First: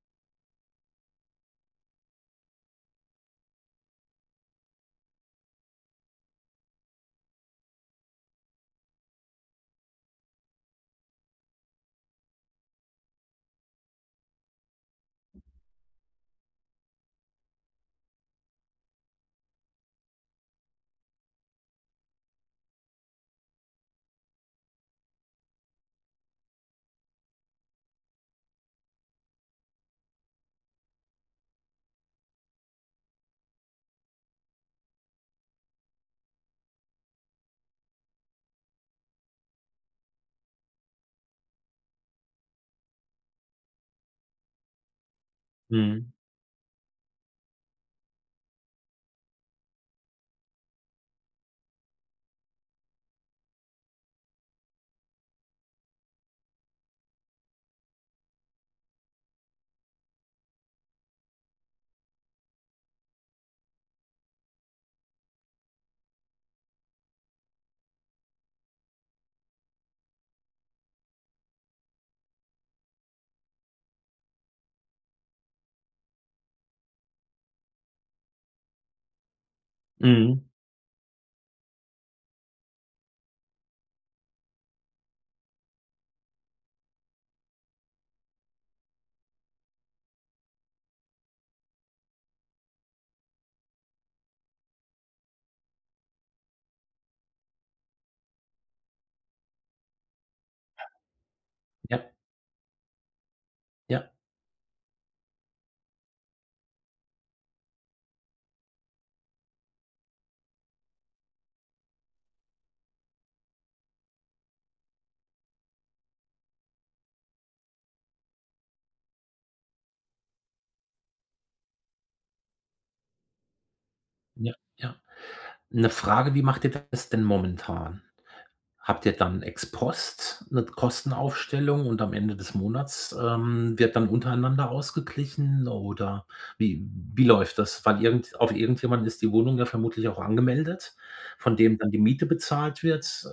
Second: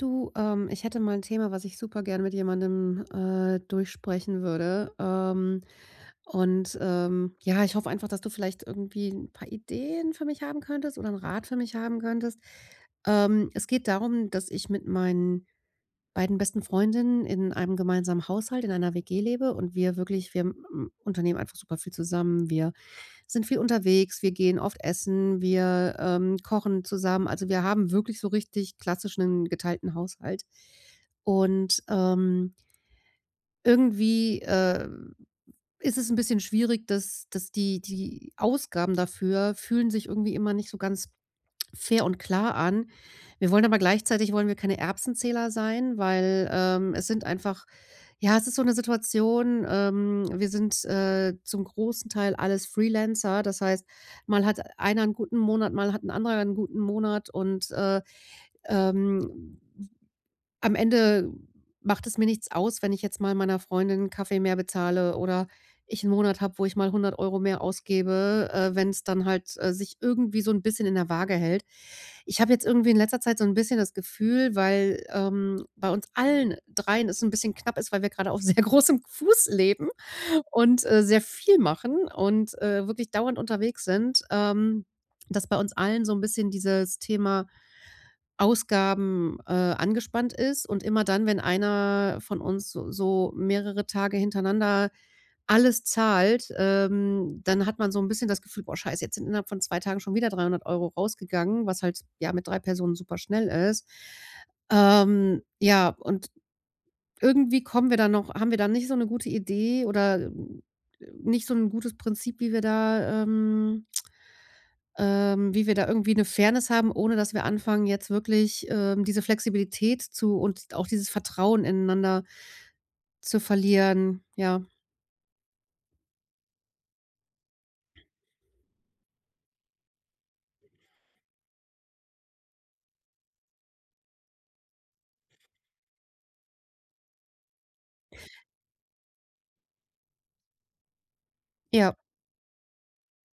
Du, ähm, ich hätte mal 'n Thema, was ich super gern mit jemandem, äh, durchsprechen würde, ähm, und ähm, ja, ich hoffe einfach, dass du vielleicht irgendwie 'n paar Ideen für mich haben könntest oder 'n Rat für mich haben könntest, ähm. Es geht darum, dass ich mit meinen beiden besten Freundinnen in einem gemeinsamen Haushalt, in einer WG lebe und wir wirklich wir, m unternehmen einfach super viel zusammen, wir sind viel unterwegs, wir gehen oft essen, wir, ähm, kochen zusammen. Also, wir haben wirklich so richtig klassischen geteilten Haushalt und, ähm irgendwie, äh, ist es 'n bisschen schwierig, dass dass die die Ausgaben dafür fühlen sich irgendwie immer nicht so ganz fair und klar an. Wir wollen aber gleichzeitig wollen wir keine Erbsenzähler sein, Mhm. weil, ähm, es sind einfach ja, es ist so 'ne Situation, ähm, wir sind, äh, zum großen Teil alles Freelancer, das heißt, mal hat einer 'n guten Monat, mal hat 'n anderer 'n guten Monat und, äh, ähm, am Ende macht es mir nichts aus, wenn ich jetzt mal meiner Freundin 'n Kaffee mehr bezahle oder ich 'n Monat habe, wo ich mal 100 € mehr ausgebe, äh, wenn's dann halt, äh, sich irgendwie so 'n bisschen in der Waage hält. Ich habe jetzt irgendwie in letzter Zeit so 'n bisschen das Gefühl, weil, ähm, bei uns allen dreien es 'n bisschen knapp ist, weil wir grade auf sehr großem Fuß leben Mhm. und, äh, sehr viel machen und, äh, wirklich dauernd unterwegs sind, ähm, dass bei uns allen so 'n bisschen dieses Thema Ausgaben, äh, angespannt ist. Und immer dann, wenn einer von uns so so mehrere Tage hintereinander alles zahlt, ähm, dann hat man so 'n bisschen das Gefühl: „Oh, Scheiße, jetzt sind innerhalb von 2 Tagen schon wieder 300 € rausgegangen”, was halt, Ja. ja, mit 3 Personen super schnell ist, Ja. ähm, ja, und irgendwie kommen wir da noch haben wir da nicht so 'ne gute Idee oder nicht so 'n gutes Prinzip, wie wir da, ähm ähm, wie wir da irgendwie 'ne Fairness haben, ohne dass wir anfangen, jetzt wirklich, ähm, diese Flexibilität zu und auch dieses Vertrauen ineinander zu verlieren, Ja, ja. ja. 'Ne Frage, wie macht ihr das denn momentan? Habt ihr dann Ex-Post, 'ne Kostenaufstellung und am Ende des Monats, ähm, wird dann untereinander ausgeglichen oder wie wie läuft das? Weil irgend auf irgendjemanden ist die Wohnung ja vermutlich auch angemeldet, von dem dann Ja. die Miete bezahlt wird? Äh,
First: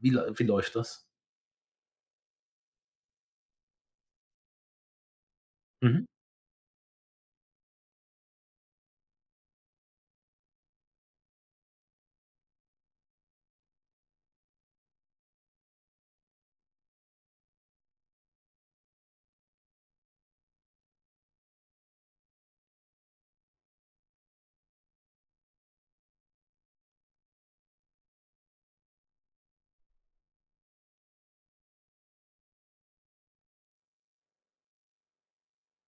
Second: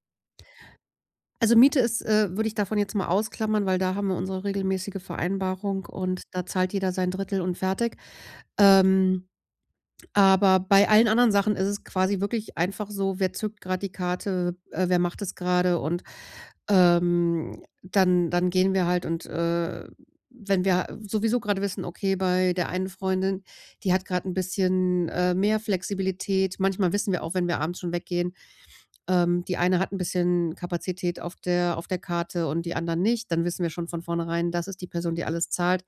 wie läu wie läuft das? Also, Miete ist äh, würde ich davon jetzt mal ausklammern, weil da haben wir unsere regelmäßige Vereinbarung Mhm. und da zahlt jeder sein 1/3 und fertig, ähm, aber bei allen anderen Sachen ist es quasi wirklich einfach so: „Wer zückt grad die Karte, äh, wer macht das grade”, und, ähm, dann dann gehen wir halt und, äh, wenn wir sowieso grade wissen: „Okay, bei der einen Freundin, die hat grad 'n bisschen, äh, mehr Flexibilität” manchmal wissen wir auch, wenn wir abends schon weggehen, ähm, die eine hat 'n bisschen Kapazität auf der auf der Karte und die anderen nicht, dann wissen wir schon von vornherein, das ist die Person, die alles zahlt,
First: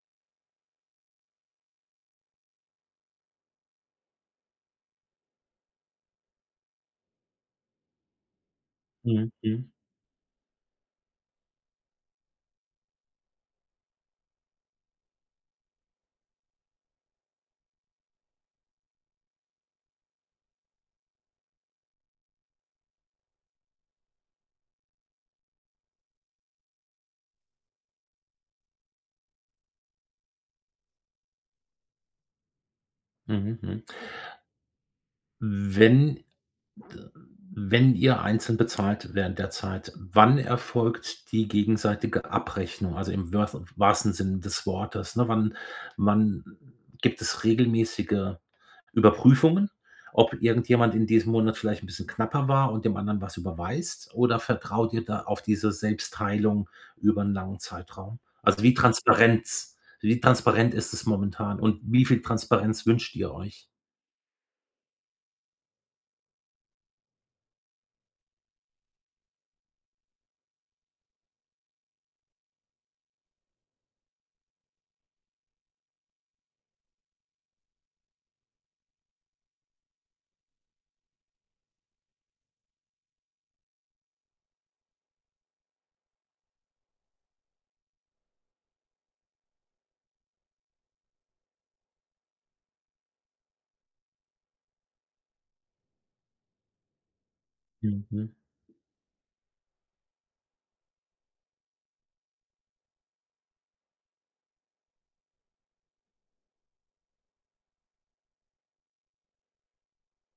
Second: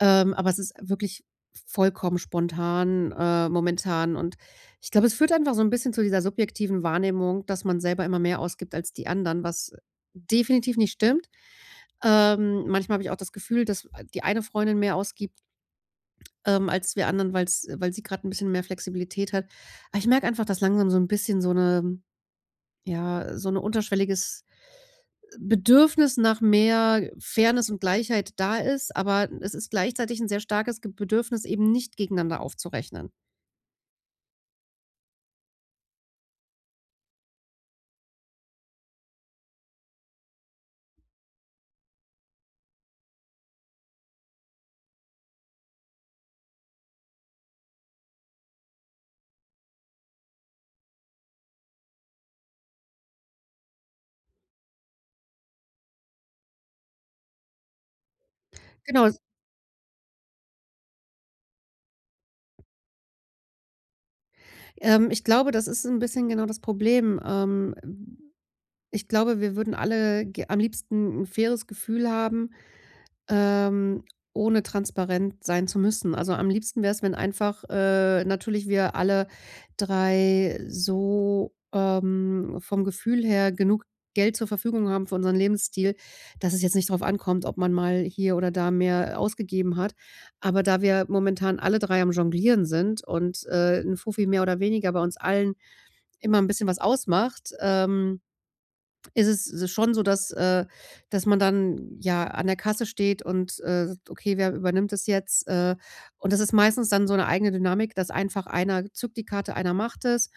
ähm, aber es ist wirklich vollkommen spontan, ähm, momentan und ich glaube, es führt einfach so 'n bisschen zu dieser subjektiven Wahrnehmung, dass man selber immer mehr ausgibt als die Mhm, anderen, mhm. was, äh, definitiv nicht stimmt. Ähm, manchmal habe ich auch das Gefühl, dass die eine Freundin mehr ausgibt ähm, als wir anderen, weil's weil sie grad 'n bisschen mehr Flexibilität hat, aber ich merke einfach, dass langsam so 'n bisschen so 'ne ja, so 'ne unterschwelliges Bedürfnis nach mehr Fairness und Gleichheit da ist, aber es ist gleichzeitig 'n sehr starkes G Bedürfnis, eben nicht gegeneinander aufzurechnen. Mhm, mhm. Wenn wenn ihr einzeln bezahlt während der Zeit, wann erfolgt die gegenseitige Abrechnung, also, im wört wahrsten Sinne des Wortes, ne? Wann wann gibt es regelmäßige Überprüfungen, ob irgendjemand in diesem Monat vielleicht 'n bisschen knapper war und dem anderen was überweist, oder vertraut ihr da auf diese Selbstteilung über 'n langen Zeitraum? Also, wie Genau, s Transparenz wie transparent ist es momentan und wie viel Transparenz wünscht ihr euch? Ähm, ich glaube, das ist 'n bisschen genau das Problem. Ähm. Ich glaube, wir würden ge alle am liebsten 'n faires Gefühl haben, ähm, ohne transparent sein zu müssen. Also am liebsten wär's, wenn einfach, äh, natürlich wir alle 3 so, ähm, vom Gefühl her genug Geld zur Verfügung haben für unseren Lebensstil, dass es jetzt nicht drauf ankommt, ob man mal hier oder da mehr ausgegeben hat. Aber da wir momentan alle 3 am Jonglieren sind und, äh, 'n Fuffi mehr oder weniger bei uns allen immer 'n bisschen was ausmacht, ähm, Mhm. ist es schon so, dass äh, dass man dann ja an der Kasse steht und, äh: „Okay, wer übernimmt das jetzt, äh“, und das ist meistens dann so 'ne eigene Dynamik, dass einfach einer zückt die Karte. Einer macht es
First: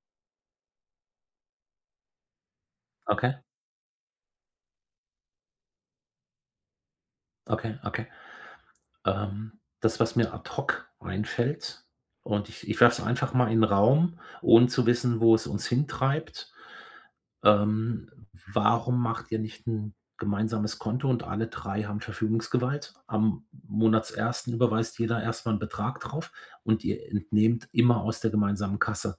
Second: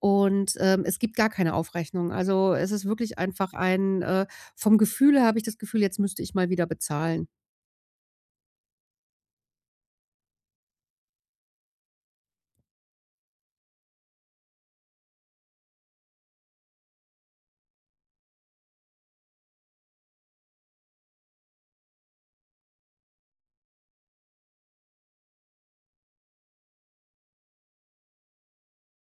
und, ähm, es gibt gar keine Aufrechnung. Also, es ist wirklich Okay. einfach ein, äh vom Gefühl her, habe ich das Gefühl, jetzt müsste ich mal wieder bezahlen. Okay, okay. Ähm, das, was mir ad hoc einfällt, und ich ich werfe es einfach mal in 'n Raum, ohne zu wissen, wo es uns hintreibt. Ähm, warum macht ihr nicht 'n gemeinsames Konto und alle 3 haben Verfügungsgewalt? Am Monatsersten überweist jeder erst mal 'n Betrag drauf und ihr entnehmt immer aus der gemeinsamen Kasse.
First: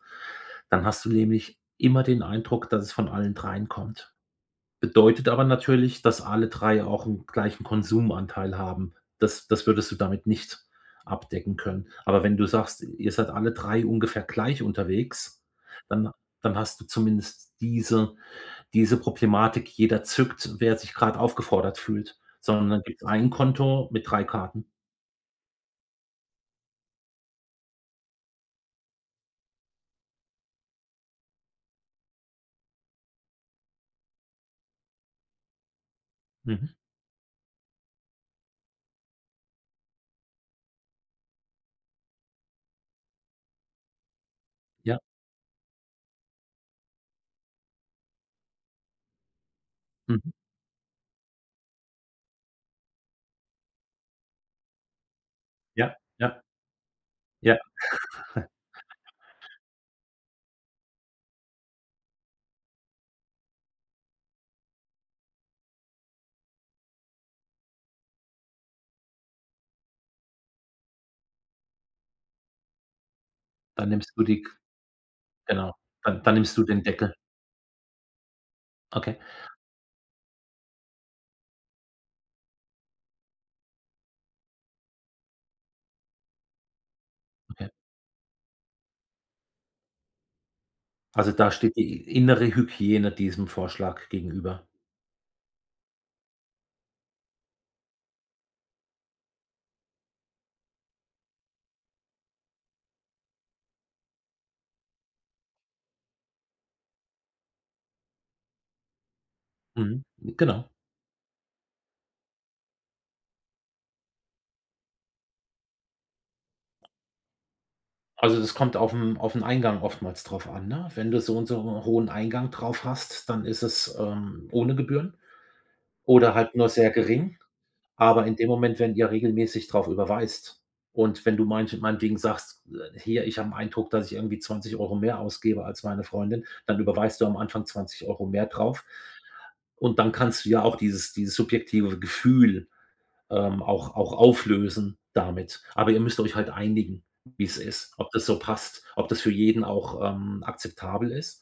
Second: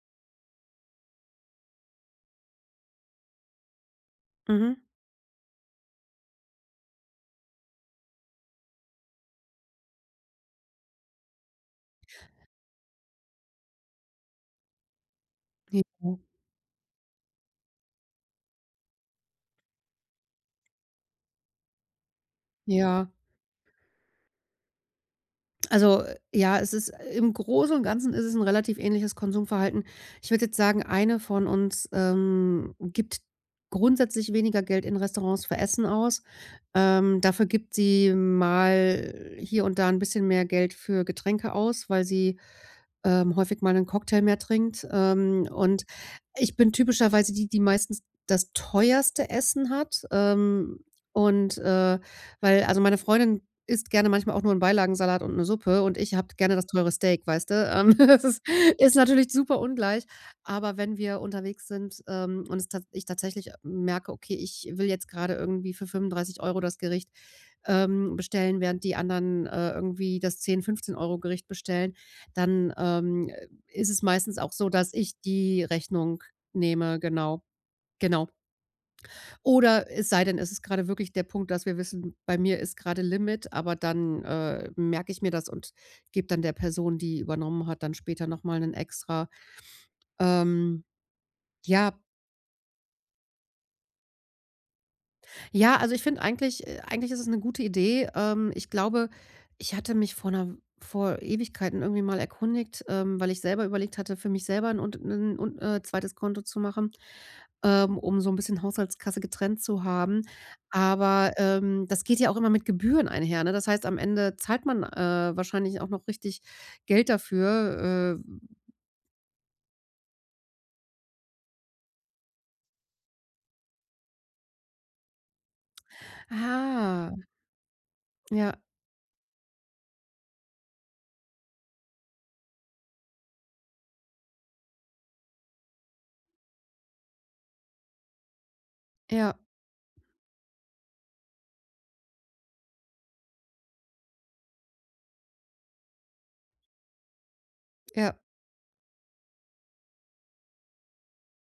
Dann hast du nämlich immer den Eindruck, dass es von allen 3 kommt. Mhm. Bedeutet aber natürlich, dass alle 3 auch 'n gleichen Konsumanteil haben. Das das würdest du damit nicht abdecken können. Aber wenn du sagst, ihr seid alle 3 ungefähr gleich unterwegs, J dann [unintelligible] dann hast du zumindest diese diese Problematik, jeder zückt, wer sich grad aufgefordert fühlt, sondern dann gibt's Ja. 1 Konto mit 3 Karten. Also, äh, ja, es ist im Großen und Ganzen ist es 'n relativ ähnliches Konsumverhalten. Ich würde jetzt sagen, eine von uns, ähm, gibt grundsätzlich weniger Geld in Restaurants für Essen aus. Mhm. Ähm, dafür gibt sie mal hier und da 'n bisschen mehr Geld für Getränke aus, weil sie, ähm, häufig mal 'nen Cocktail mehr trinkt. Ja. Ähm, und ich bin typischerweise die, die meistens das teuerste Essen hat. Mhm. Ähm, und, äh, weil also meine Freundin isst gerne manchmal auch nur 'n Beilagensalat und 'ne Suppe Ja. und ich habe Ja. gerne das teure Steak, weißt du? Ja. Ähm, es ist ist natürlich super ungleich, aber wenn wir unterwegs sind, ähm, und es tat ich tatsächlich merke: „Okay, ich will jetzt grade irgendwie für 35 € das Gericht, ähm, bestellen, während die anderen, äh, irgendwie das 10, 15 € Gericht bestellen“, dann, ähm, äh, Dann ist es nimmst du meistens die K auch so, dass ich die genau. Dann Rechnung dann nimmst du den nehme, Deckel. genau. Genau. Okay. Oder es sei denn, es ist grade wirklich der Punkt, dass wir wissen, bei mir ist grade Limit, aber dann, äh, merke ich mir das und geb dann der Person, die übernommen Okay. hat, dann später noch mal 'nen extra, ähm Also, da steht ja. die i innere Hygiene diesem Vorschlag gegenüber. Ja. Also, ich finde eigentlich äh, eigentlich ist es 'ne gute Idee. Ähm, ich glaube, ich hatte mich vor 'ner vor Ewigkeiten irgendwie mal erkundigt, ähm, weil ich selber überlegt hatte, für mich selber 'n Unt 'nen Un äh, 2. Konto zu machen, ähm, um so 'n bisschen Haushaltskasse getrennt zu Mhm. haben. Genau. Aber, ähm, das geht ja auch immer mit Gebühren einher, ne? Das heißt, am Ende zahlt man, äh, wahrscheinlich auch noch richtig Geld dafür, äh w Also, das kommt aufm auf 'n Eingang oftmals drauf an, ne? Wenn du so und so hohen Eingang drauf hast, dann ist es, ähm, ohne Gebühren oder halt nur sehr Ah. gering, aber in dem Ja. Moment, wenn ihr regelmäßig drauf überweist. Und wenn du manch meinetwegen sagst: „Äh, hier, ich habe 'n Eindruck, dass ich irgendwie 20 € mehr ausgebe als meine Freundin“, dann überweist du am Anfang 20 € mehr drauf. Ja. Und dann kannst du ja auch dieses dieses subjektive Gefühl, ähm, auch auch auflösen damit. Aber ihr müsst euch halt einigen, wie's ist. Ob Ja. das so passt? Ob das für jeden auch, ähm, akzeptabel ist?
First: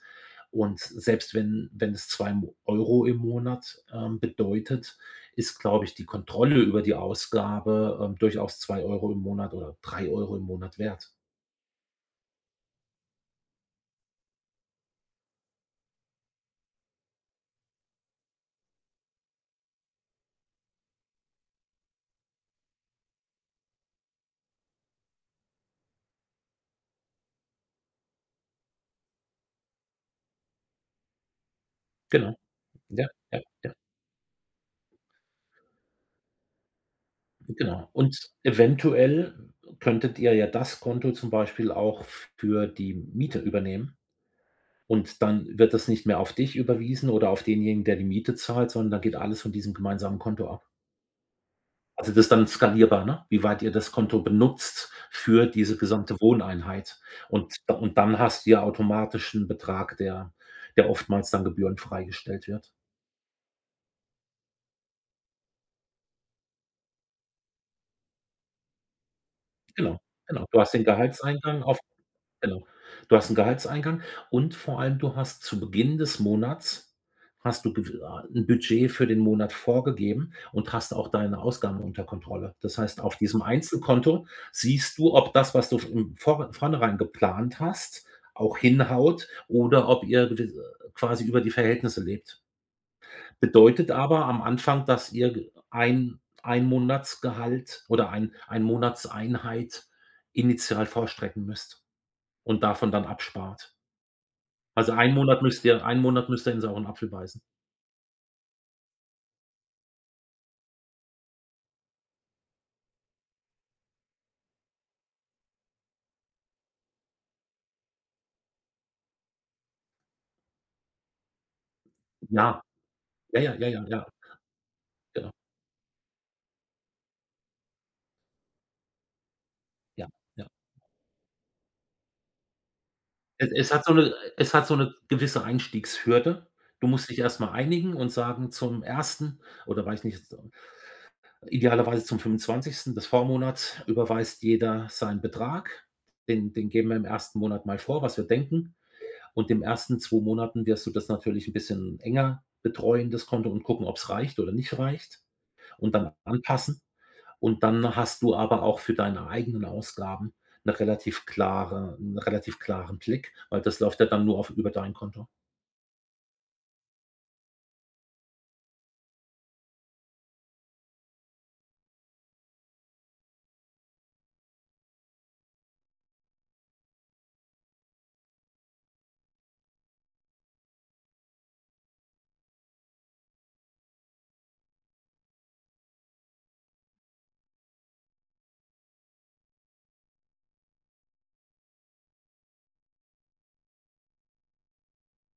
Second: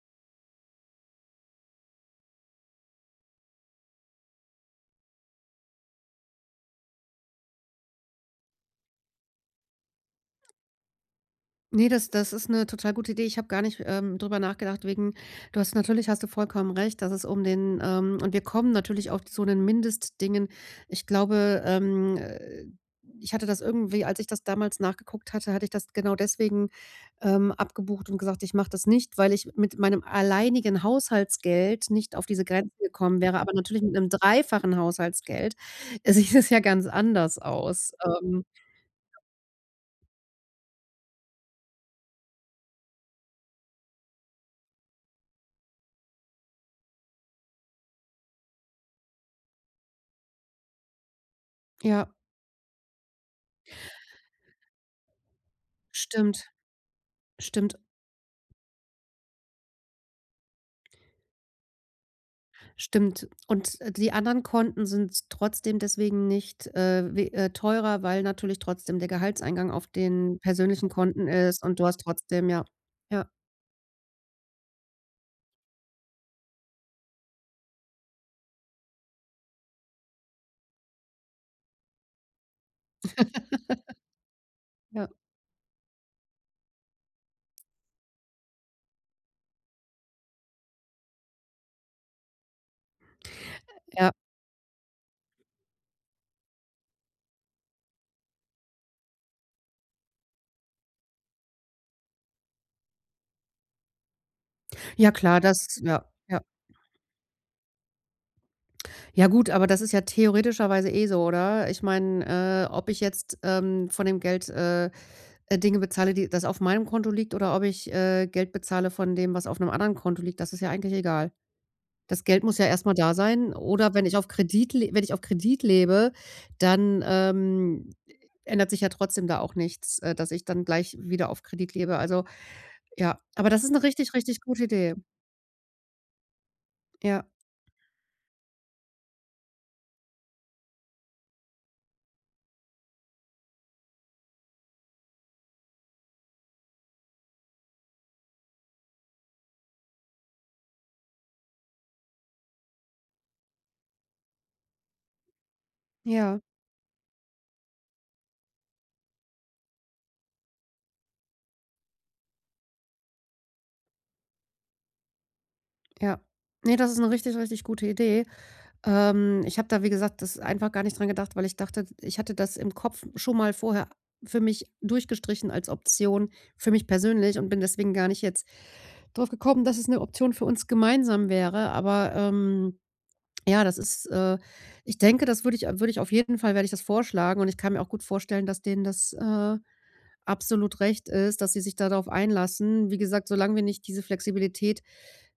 Und selbst wenn wenn es 2 Mo Euro im Monat, ähm, bedeutet, ist, glaube ich, die Kontrolle über die Ausgabe, äh, durchaus 2 € im Monat oder 3 € im Monat wert. Ne, das das ist 'ne total gute Idee. Ich habe gar nicht, ähm, drüber nachgedacht wegen du hast natürlich hast du vollkommen recht, dass es um den ähm, und wir kommen natürlich auch zu den Mindestdingen. Ich glaube, ähm, äh, ich hatte das irgendwie als ich das damals nachgeguckt hatte, hatte ich das genau deswegen, ähm, abgebucht und gesagt: „Ich mache das nicht, weil ich mit meinem alleinigen Haushaltsgeld nicht auf Genau. diese Grenzen Ja, gekommen wäre”, ja, aber ja. natürlich mit 'nem 3-fachen Haushaltsgeld sieht es ja ganz anders Genau, aus, und ähm. eventuell könntet ihr ja das Konto zum Beispiel auch für die Miete übernehmen und dann wird das nicht mehr auf dich überwiesen oder auf denjenigen, der die Miete zahlt, sondern da geht alles von diesem gemeinsamen Konto ab. Also, Ja. das dann skalierbar, ne, wie weit ihr das Konto benutzt für diese gesamte Stimmt. Wohneinheit und da Stimmt. und dann hast du ja automatisch 'n Betrag, der der oftmals dann gebührenfrei gestellt wird. Stimmt, und, äh, die anderen Konten sind trotzdem deswegen nicht, äh, we äh, teurer, weil natürlich trotzdem der Gehaltseingang auf Genau, den genau, du hast den persönlichen Konten Gehaltseingang ist auf und du hast trotzdem genau, ja, du ja. hast 'n Gehaltseingang und vor allem du hast zu Beginn des Monats hast du gew ah 'n Budget für den Monat vorgegeben und hast auch deine Ausgaben unter Kontrolle. Das heißt, auf diesem Einzelkonto siehst Ja. du, ob das, was du f im vor vornherein geplant hast, auch hinhaut oder ob ihr d quasi über die Verhältnisse lebt. Äh, Bedeutet ja. aber am Anfang, dass ihr g 1- 1 Monatsgehalt oder 1- 1 Monatseinheit initial vorstrecken müsst und davon dann abspart. Also, Ja 1 klar, Monat müsst das ihr 1 ja, Monat ja. müsst ihr in sauren Apfel beißen. Ja, gut, aber das ist ja theoretischerweise eh so, oder? Ich meine, äh, ob ich jetzt, ähm, von dem Geld, äh, Dinge bezahle, die das auf meinem Konto liegt, oder ob ich, äh, Geld bezahle von dem, was auf 'nem anderen Konto liegt, das ist ja eigentlich egal. Das Geld muss Ja. ja erstmal da Ja, sein ja. Ja, ja. oder wenn Ja. ich auf Kredit le wenn ich auf Ja. Kredit lebe, dann, ähm, ändert sich ja trotzdem da auch nichts, Ja, äh, dass ich ja. dann gleich wieder auf Kredit lebe. Also, ja, aber Es das ist es 'ne hat so richtig, 'ne richtig es gute hat so 'ne Idee. gewisse Einstiegshürde. Du musst dich Ja. erst mal einigen und sagen, zum 1. oder weiß ich nicht, z idealerweise zum 25. des Vormonats überweist jeder seinen Betrag, den den geben wir im ersten Monat mal vor, was wir denken. Und in den ersten 2 Monaten wirst du das natürlich 'n bisschen enger betreuen, das Konto, und gucken, ob's reicht oder nicht reicht, und dann Ja. anpassen. Und dann hast du aber auch für deine eigenen Ausgaben 'ne relativ klare 'nen relativ klaren Blick, weil das läuft ja dann nur auf über dein Konto. Ja. Ne, das ist 'ne richtig, richtig gute Idee. Ähm, ich habe da, wie gesagt, das einfach gar nicht dran gedacht, weil ich dachte, ich hatte das im Kopf schon mal vorher für mich durchgestrichen als Option für mich persönlich, und bin deswegen gar nicht jetzt draufgekommen, dass es 'ne Option für uns gemeinsam wäre. Aber, ähm, ja, das ist äh, ich denke, das würde ich würde ich auf jeden Fall werde ich das vorschlagen und ich kann mir auch gut vorstellen, dass denen das, äh, absolut recht ist, dass sie sich da drauf einlassen. Wie gesagt, solange wir nicht diese Flexibilität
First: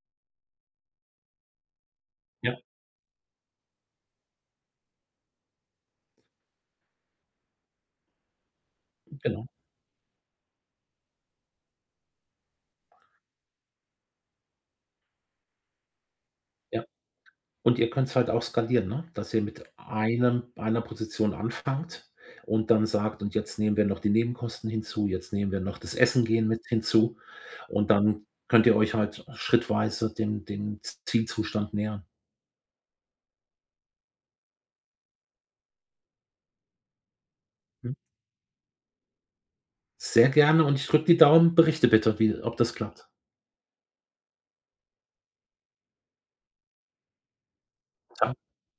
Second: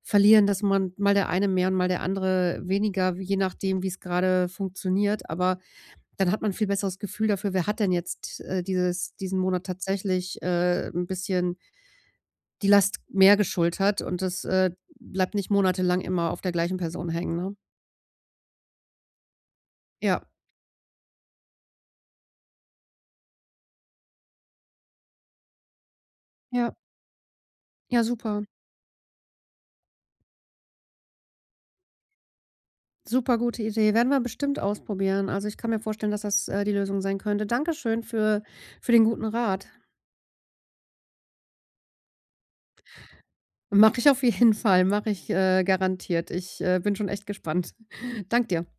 verlieren, dass man mal der eine mehr und mal der Ja. andere weniger, je nachdem, wie's grade funktioniert, aber dann hat man 'n viel besseres Gefühl dafür, wer hat denn jetzt, äh, dieses diesen Genau. Monat tatsächlich, äh, 'n bisschen die Last mehr geschultert und das, äh, bleibt nicht monatelang immer auf der gleichen Ja, Person hängen, ne? und ihr könnt's halt auch skalieren, ne, dass ihr mit Ja. einem einer Position anfangt und dann sagt: „Und jetzt nehmen wir noch die Nebenkosten hinzu, jetzt nehmen wir noch das Essen gehen mit Ja. hinzu“, und Ja, dann super. könnt ihr euch halt schrittweise dem dem Zielzustand nähern. Supergute Idee. Werden wir bestimmt ausprobieren, also ich kann mir vorstellen, dass das, äh, die Lösung sein könnte. Hm. Dankeschön für für den guten Rat. Sehr gerne und ich drücke die Daumen. Berichte bitte wie ob das klappt. Mache ich auf jeden Fall, mache ich äh, garantiert. Ich äh, bin schon echt gespannt. [unintelligible] Danke dir.